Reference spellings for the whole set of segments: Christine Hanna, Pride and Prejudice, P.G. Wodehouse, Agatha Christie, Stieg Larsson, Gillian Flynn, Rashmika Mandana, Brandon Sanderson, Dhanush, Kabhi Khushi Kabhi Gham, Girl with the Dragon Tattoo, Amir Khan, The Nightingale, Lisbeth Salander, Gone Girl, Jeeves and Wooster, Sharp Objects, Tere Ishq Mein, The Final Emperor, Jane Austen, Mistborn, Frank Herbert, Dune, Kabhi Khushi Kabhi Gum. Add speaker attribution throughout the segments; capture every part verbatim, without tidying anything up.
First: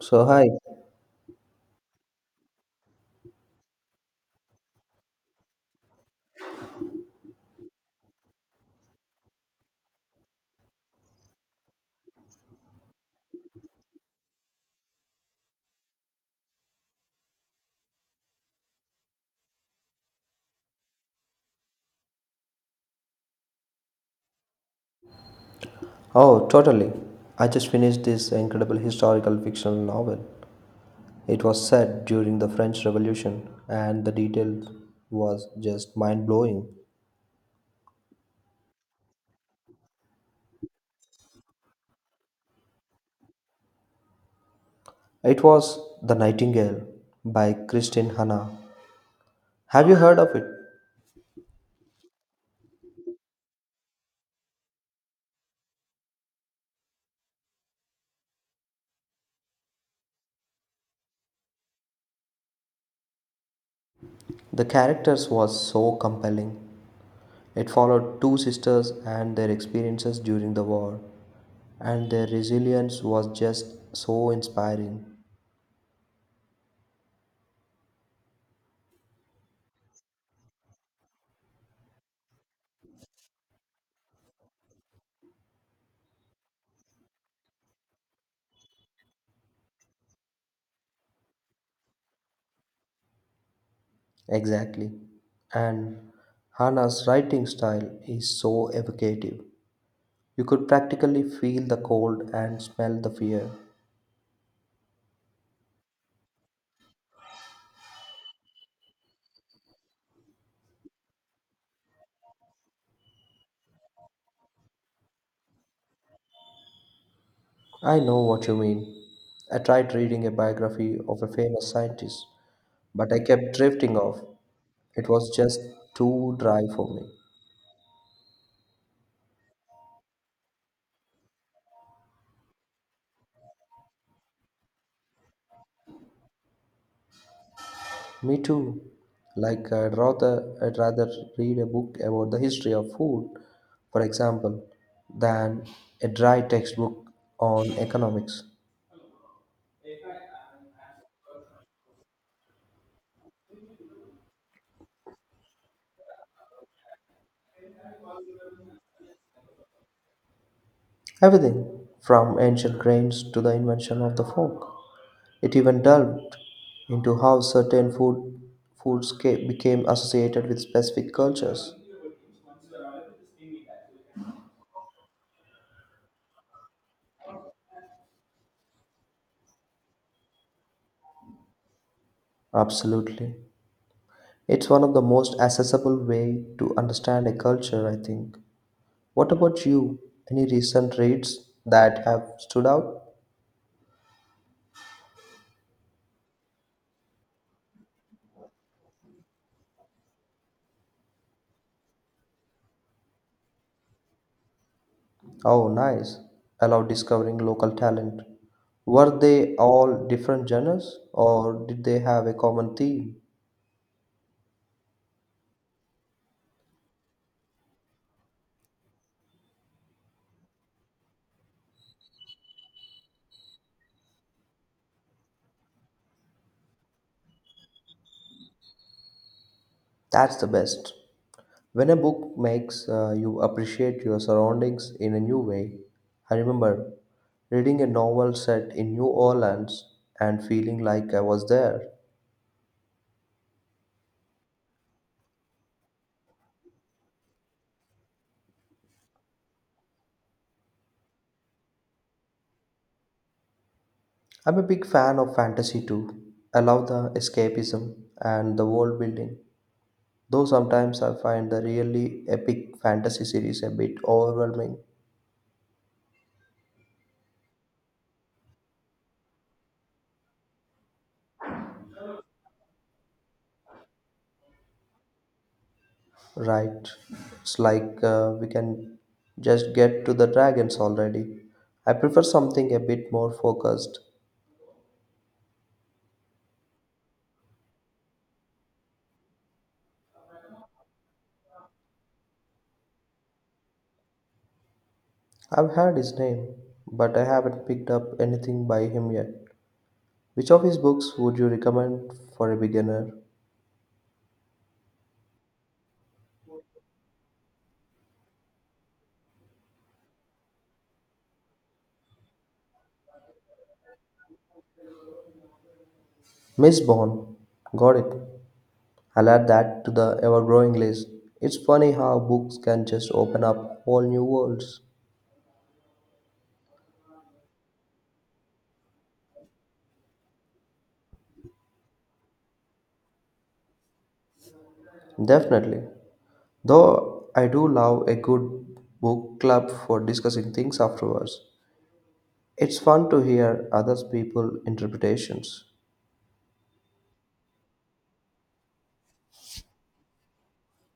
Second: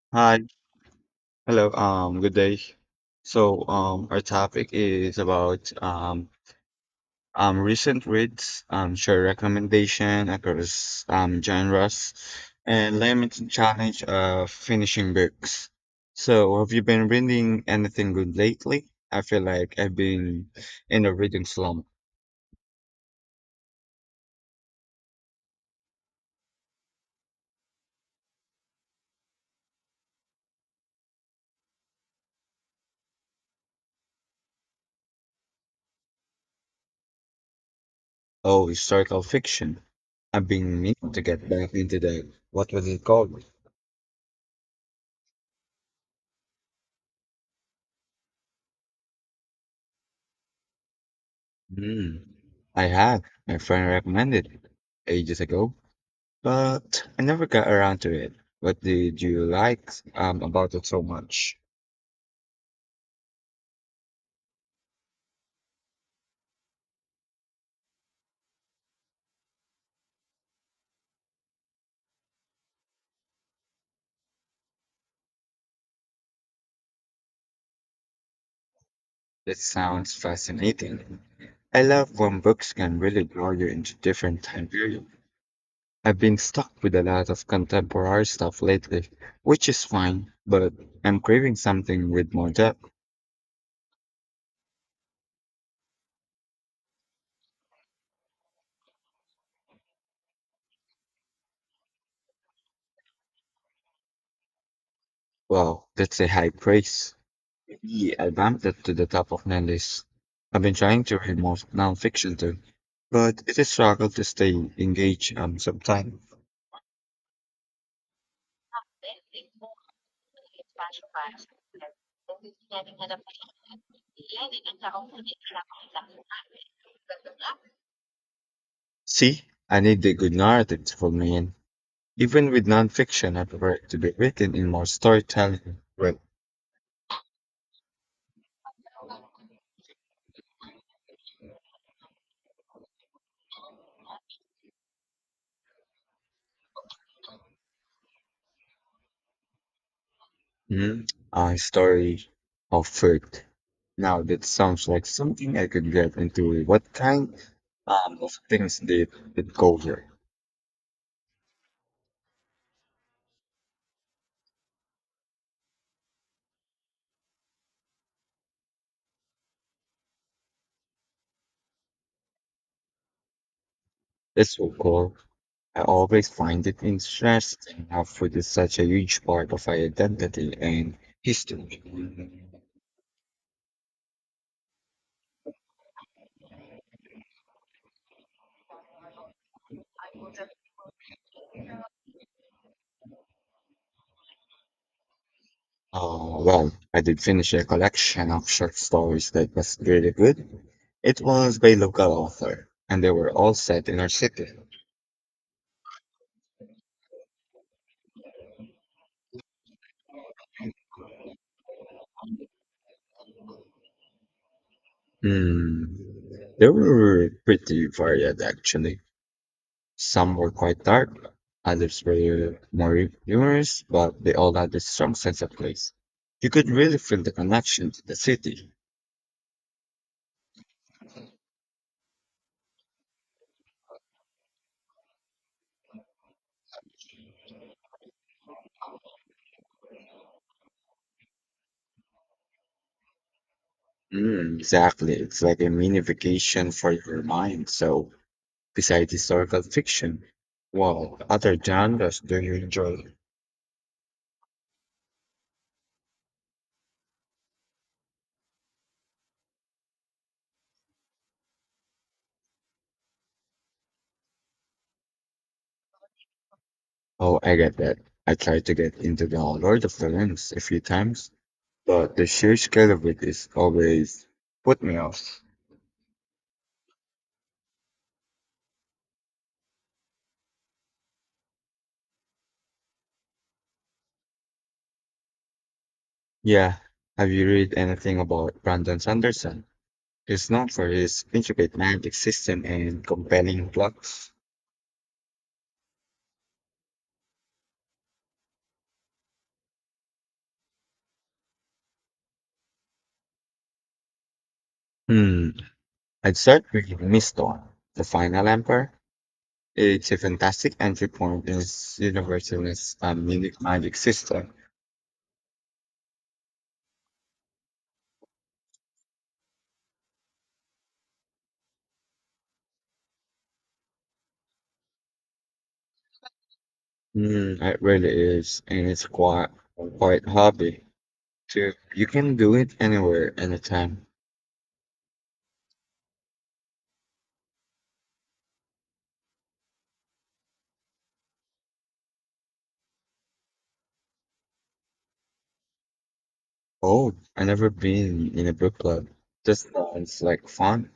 Speaker 1: So,
Speaker 2: Hi,
Speaker 1: hi.
Speaker 2: hello, um, good day. So, um, our topic is about um, um, recent reads, um, share recommendation across um, genres, and limited challenge of finishing books. So, have you been reading anything good lately? I feel like I've been in a reading slump.
Speaker 1: Oh, totally. I just finished this incredible historical fictional novel. It was set during the French Revolution, and the detail was just mind blowing.
Speaker 2: Oh, historical fiction. I've been meaning to get back into the what was it called?
Speaker 1: It was The Nightingale by Christine Hanna. Have you heard of it?
Speaker 2: Hmm. I had. My friend recommended it ages ago. But I never got around to it. What did you like um, about it so much?
Speaker 1: The characters was so compelling. It followed two sisters and their experiences during the war, and their resilience was just so inspiring.
Speaker 2: That sounds fascinating. I love when books can really draw you into different time periods. I've been stuck with a lot of contemporary stuff lately, which is fine, but I'm craving something with more depth.
Speaker 1: Exactly. And Hannah's writing style is so evocative. You could practically feel the cold and smell the fear.
Speaker 2: Wow, that's a high praise. Yeah, I bumped it to the top of my list. I've been trying to read more nonfiction too, but it is struggle to stay engaged um, sometimes.
Speaker 1: I know what you mean. I tried reading a biography of a famous scientist, but I kept drifting off. It was just too dry for me.
Speaker 2: See, I need the good narrative to pull me in. Even with nonfiction, I prefer it to be written in more storytelling, right?
Speaker 1: Me too. Like I'd rather, I'd rather read a book about the history of food, for example, than a dry textbook on economics.
Speaker 2: Mm, a story of food. Now that sounds like something I could get into. What kind um, of things did it go here?
Speaker 1: Everything from ancient grains to the invention of the fork. It even delved into how certain food foods ca- became associated with specific cultures.
Speaker 2: It's so cool. I always find it interesting how food is such a huge part of our identity and history.
Speaker 1: Absolutely. It's one of the most accessible way to understand a culture, I think. What about you? Any recent reads that have stood out?
Speaker 2: Uh, well, I did finish a collection of short stories that was really good. It was by local author, and they were all set in our city.
Speaker 1: Oh, nice. Allow discovering local talent. Were they all different genres or did they have a common theme?
Speaker 2: Hmm. They were pretty varied, actually. Some were quite dark, others were more humorous, but they all had a strong sense of place. You could really feel the connection to the city.
Speaker 1: That's the best. When a book makes uh, you appreciate your surroundings in a new way, I remember reading a novel set in New Orleans and feeling like I was there.
Speaker 2: Mm, exactly. It's like a mini vacation for your mind. So, besides historical fiction, what other genres do you enjoy?
Speaker 1: I'm a big fan of fantasy too. I love the escapism and the world building, though sometimes I find the really epic fantasy series a bit overwhelming.
Speaker 2: Oh, I get that. I tried to get into the Lord of the Rings a few times. But the sheer scale of it is always put me off.
Speaker 1: Right, it's like uh, we can just get to the dragons already. I prefer something a bit more focused.
Speaker 2: Yeah. Have you read anything about Brandon Sanderson? He's known for his intricate magic system and compelling plots.
Speaker 1: I've heard his name, but I haven't picked up anything by him yet. Which of his books would you recommend for a beginner?
Speaker 2: Hmm. I'd start with Mistborn, The Final Emperor. It's a fantastic entry point in its universalist um, unique magic system.
Speaker 1: Miss Bond. Got it. I'll add that to the ever growing list. It's funny how books can just open up whole new worlds.
Speaker 2: Hmm. It really is, and it's quite quite hobby. So you can do it anywhere, anytime.
Speaker 1: Definitely. Though I do love a good book club for discussing things afterwards. It's fun to hear other people's interpretations.
Speaker 2: Oh, I never been in a book club. That sounds like fun.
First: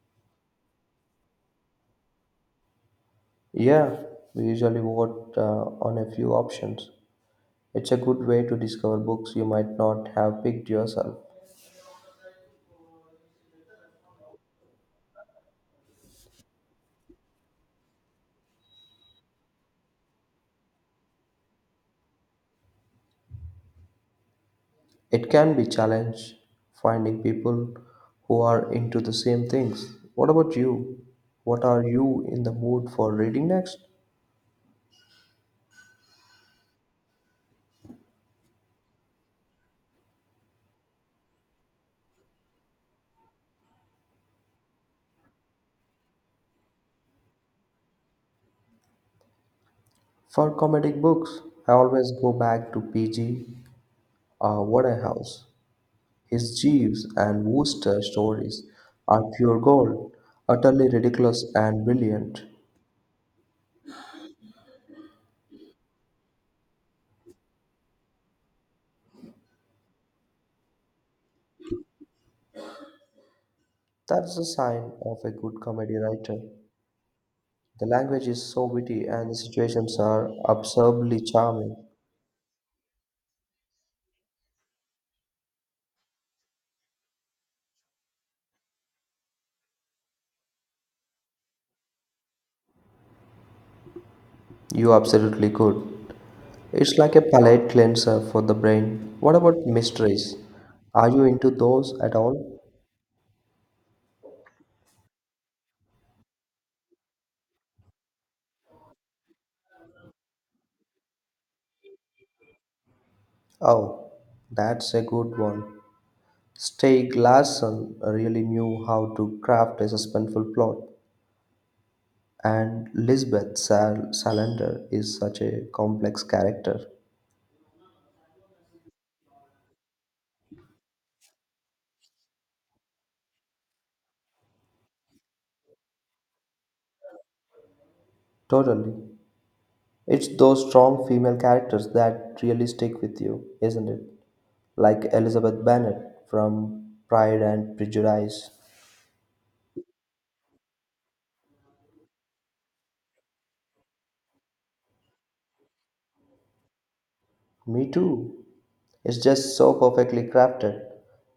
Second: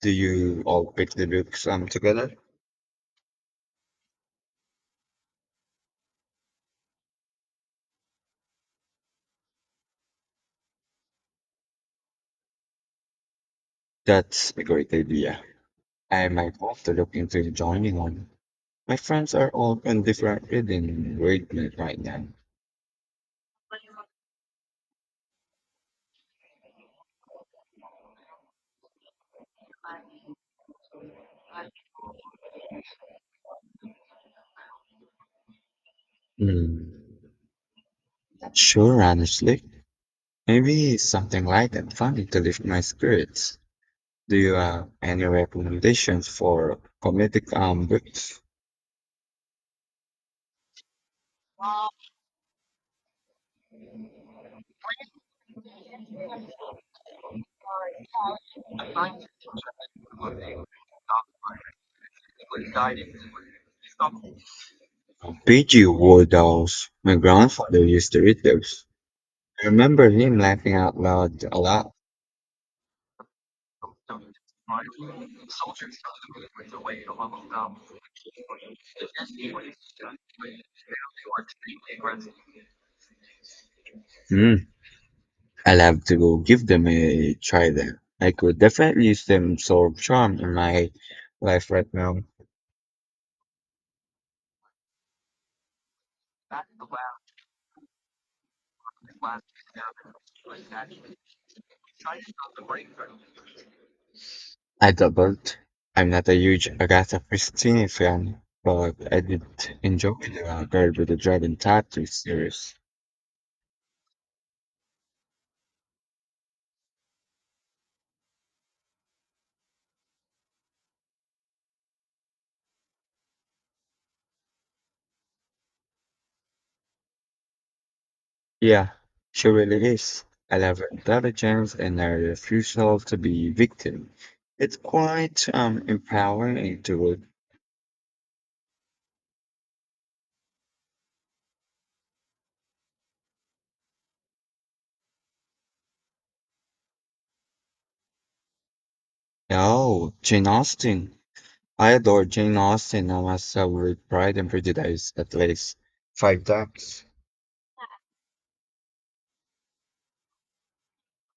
Speaker 2: Do you all pick the books um together?
Speaker 1: Yeah, we usually vote uh, on a few options. It's a good way to discover books you might not have picked yourself.
Speaker 2: That's a great idea. I might have to look into joining one. My friends are all on different reading regimen right now.
Speaker 1: It can be challenge finding people who are into the same things. What about you? What are you in the mood for reading next?
Speaker 2: Hmm. Not sure, honestly. Maybe something light and funny to lift my spirits. Do you have any recommendations for comedic um books?
Speaker 1: For comedic books, I always go back to P G. Uh, Waterhouse. His Jeeves and Wooster stories are pure gold, utterly ridiculous and brilliant.
Speaker 2: P G. Wodehouse. My grandfather used to read those. I remember him laughing out loud a lot.
Speaker 1: That's a sign of a good comedy writer. The language is so witty and the situations are absurdly charming.
Speaker 2: Mm, I'll have to go give them a try then. I could definitely use them so charm in my life right now.
Speaker 1: You absolutely could. It's like a palate cleanser for the brain. What about mysteries? Are you into those at all?
Speaker 2: I doubled. I'm not a huge Agatha Christie fan, but I did enjoy the uh, Girl with the Dragon Tattoo series.
Speaker 1: Oh, that's a good one. Stieg Larsson really knew how to craft a suspenseful plot, and Lisbeth Sal- Salander is such a complex character.
Speaker 2: Yeah, she really is. I love her intelligence and her refusal to be victim. It's quite um empowering to
Speaker 1: Totally. It's those strong female characters that really stick with you, isn't it? Like Elizabeth Bennet from Pride and Prejudice.
Speaker 2: Oh, Jane Austen. I adore Jane Austen and I saw with Pride and Prejudice at least five times.
Speaker 1: Me too. It's just so perfectly crafted.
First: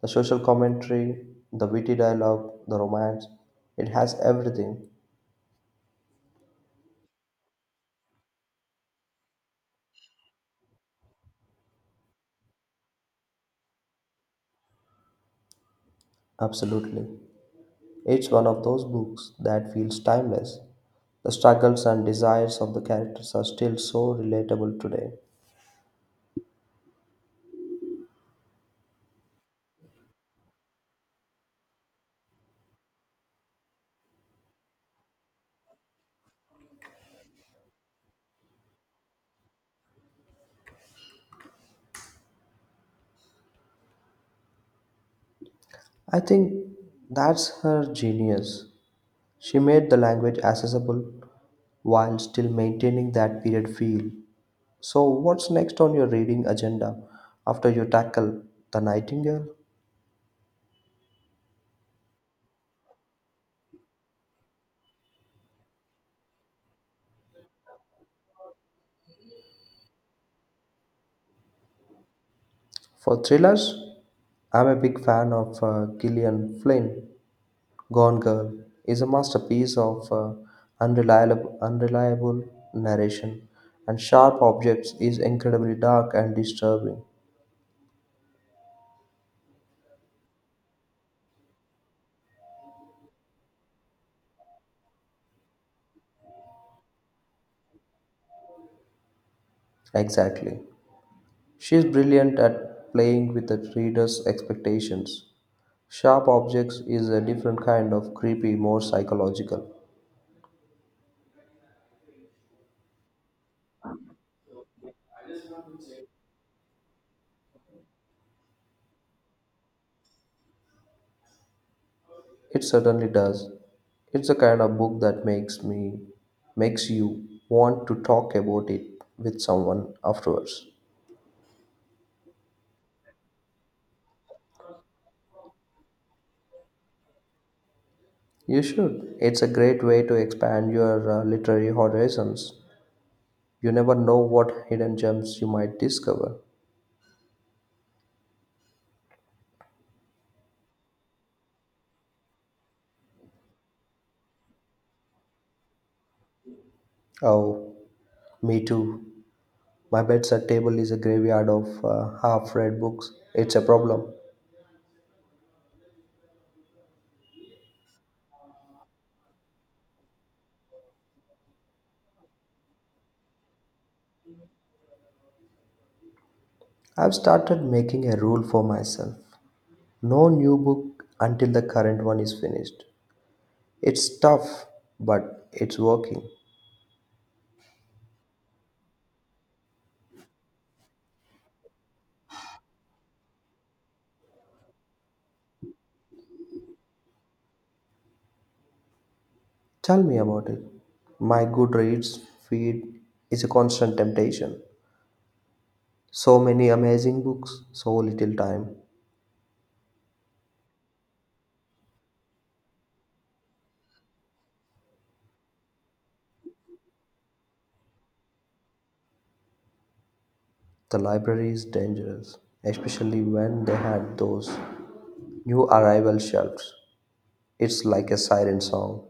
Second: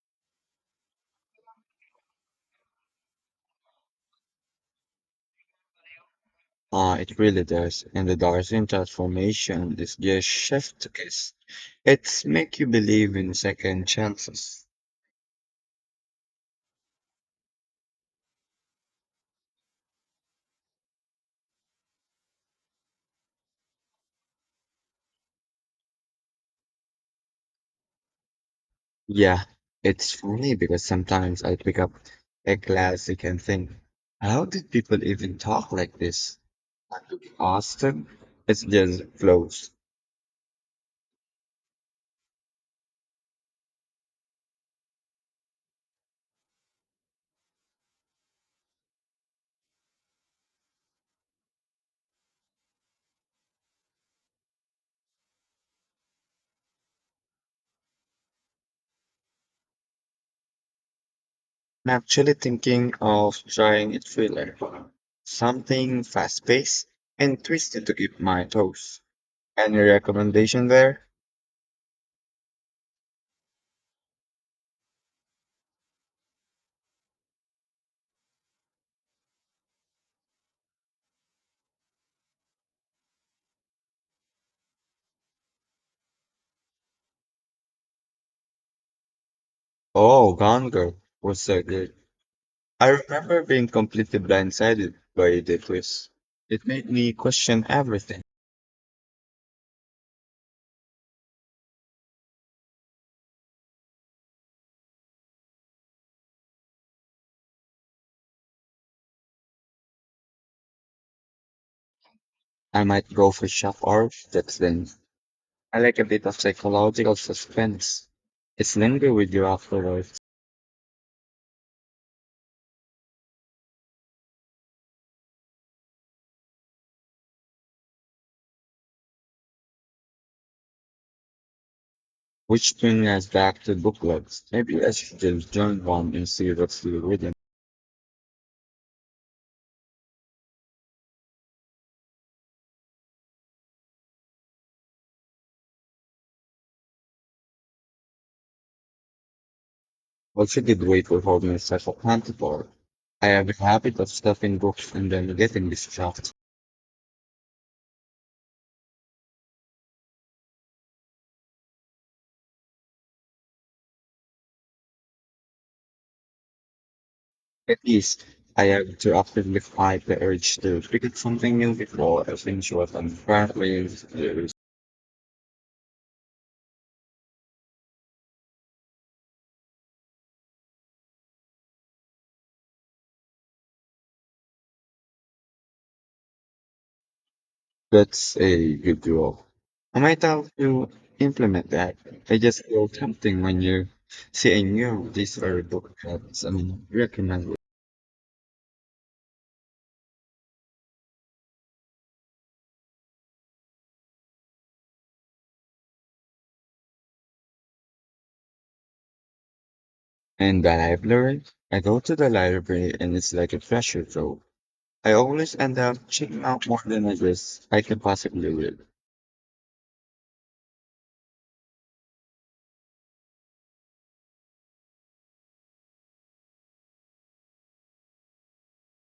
Speaker 1: The social commentary, the witty dialogue, the romance, it has everything.
Speaker 2: Uh, it really does. And the Darwin transformation is just chef's kiss. It's make you believe in second chances.
Speaker 1: Absolutely. It's one of those books that feels timeless. The struggles and desires of the characters are still so relatable today.
Speaker 2: Yeah, it's funny because sometimes I pick up a classic and think, how did people even talk like this? Austen, it just flows.
Speaker 1: I think that's her genius. She made the language accessible while still maintaining that period feel. So, what's next on your reading agenda after you tackle The Nightingale?
Speaker 2: I'm actually thinking of trying a thriller, something fast-paced and twisted to keep my toes. Any recommendation there?
Speaker 1: For thrillers, I'm a big fan of uh, Gillian Flynn. Gone Girl is a masterpiece of uh, unreliable, unreliable narration, and Sharp Objects is incredibly dark and disturbing.
Speaker 2: Oh, Gone Girl was so good. I remember being completely blindsided by the twist. It made me question everything.
Speaker 1: Exactly. She is brilliant at playing with the reader's expectations. Sharp Objects is a different kind of creepy, more psychological.
Speaker 2: I might go for shock or that's then. I like a bit of psychological suspense. It's linger with you afterwards.
Speaker 1: It certainly does. It's the kind of book that makes me makes you want to talk about it with someone afterwards.
Speaker 2: Which brings us back to book clubs. Maybe I should just join one and see what's still reading.
Speaker 1: You should. It's a great way to expand your uh, literary horizons. You never know what hidden gems you might discover.
Speaker 2: Also, great for holding myself accountable. I have a habit of stuffing books and then getting distracted.
Speaker 1: Oh, me too. My bedside table is a graveyard of uh, half-read books. It's a problem.
Speaker 2: At least I have to actively fight the urge to pick up something new before I finish what I'm currently doing.
Speaker 1: I've started making a rule for myself. No new book until the current one is finished. It's tough, but it's working.
Speaker 2: That's a good goal. I might have to implement that. I just feel tempting when you see a new release or a book that's I mean recommended.
Speaker 1: Tell me about it. My Goodreads feed is a constant temptation. So many amazing books, so little time.
Speaker 2: And the library, I go to the library and it's like a treasure trove. I always end up checking out more than I guess I can possibly read.
Speaker 1: The library is dangerous, especially when they had those new arrival shelves. It's like a siren song.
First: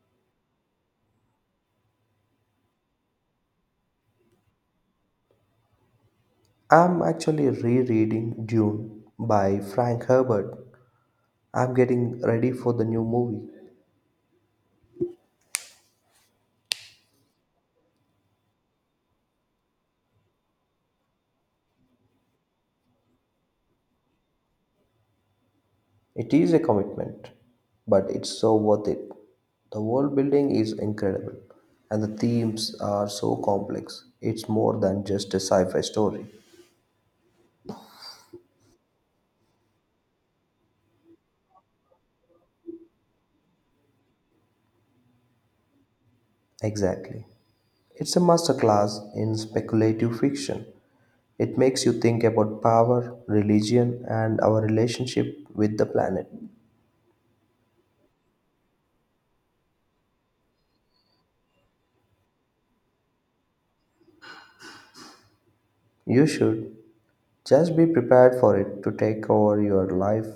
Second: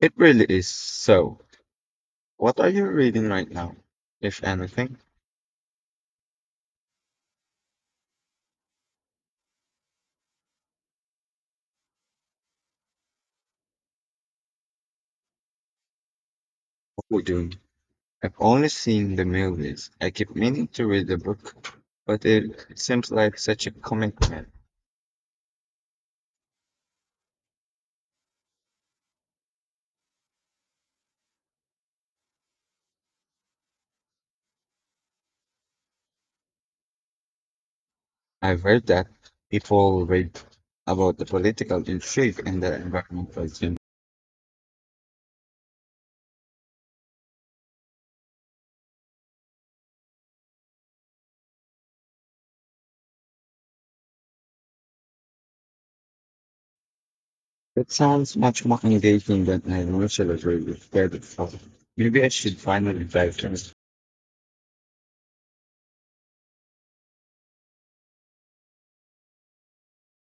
Speaker 2: It really is. So, what are you reading right now? If anything,
Speaker 1: I'm actually rereading Dune by Frank Herbert. I'm getting ready for the new movie.
Speaker 2: what we're doing? I've only seen the mail list. I keep meaning to read the book, but it seems like such a commitment.
Speaker 1: It is a commitment, but it's so worth it. The world building is incredible, and the themes are so complex. It's more than just a sci fi story.
Speaker 2: I've heard that people read about the political intrigue and the environmental agenda.
Speaker 1: Exactly. It's a masterclass in speculative fiction. It makes you think about power, religion, and our relationship with the planet.
Speaker 2: That sounds much more engaging than I initially read. With Maybe I should finally dive into it.
Speaker 1: You should just be prepared for it to take over your life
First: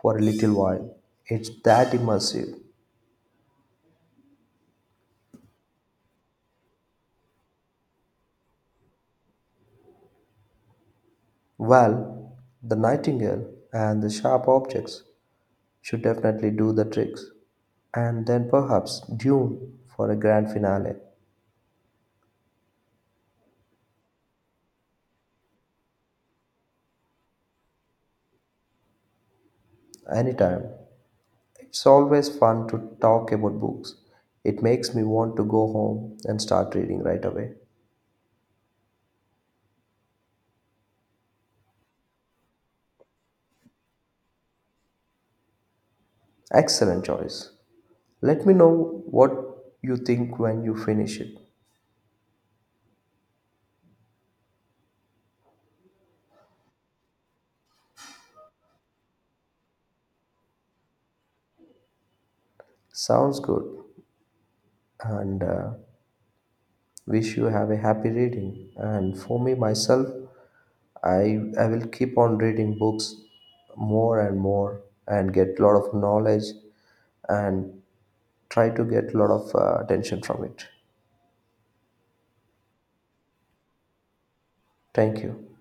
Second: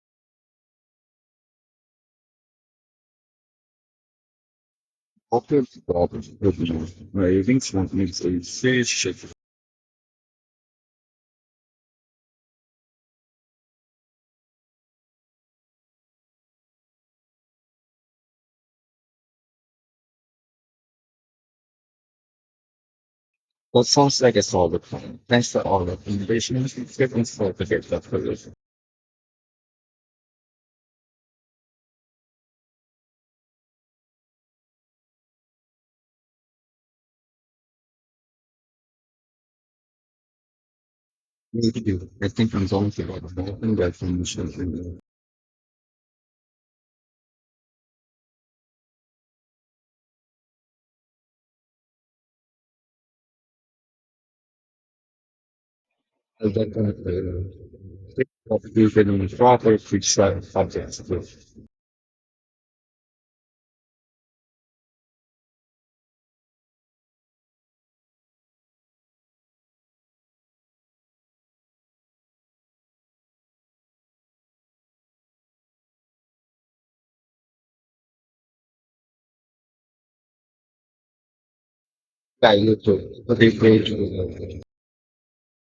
Speaker 1: for a little while. It's that immersive.
Speaker 2: Open problem reviews where using smart is serious shift.
Speaker 1: Well, the nightingale and the sharp objects should definitely do the tricks. And then perhaps Dune for a grand finale.
Speaker 2: What sounds like a solid plan. Thanks for all the innovation and for the data figures.
Speaker 1: Anytime. It's always fun to talk about books. It makes me want to go home and start reading right away.
Speaker 2: Maybe you, I think I'm going to go more in that information. In the-
Speaker 1: Excellent choice. Let me know what you think when you finish it.
Speaker 2: I'll get on the quick of the proper quick subjects with.
Speaker 1: Sounds good. And uh, wish you have a happy reading. And for me, myself, I I will keep on reading books more and more and get a lot of knowledge and try to get a lot of uh, attention from it.
Speaker 2: Yeah, you too. Okay,
Speaker 1: Thank you.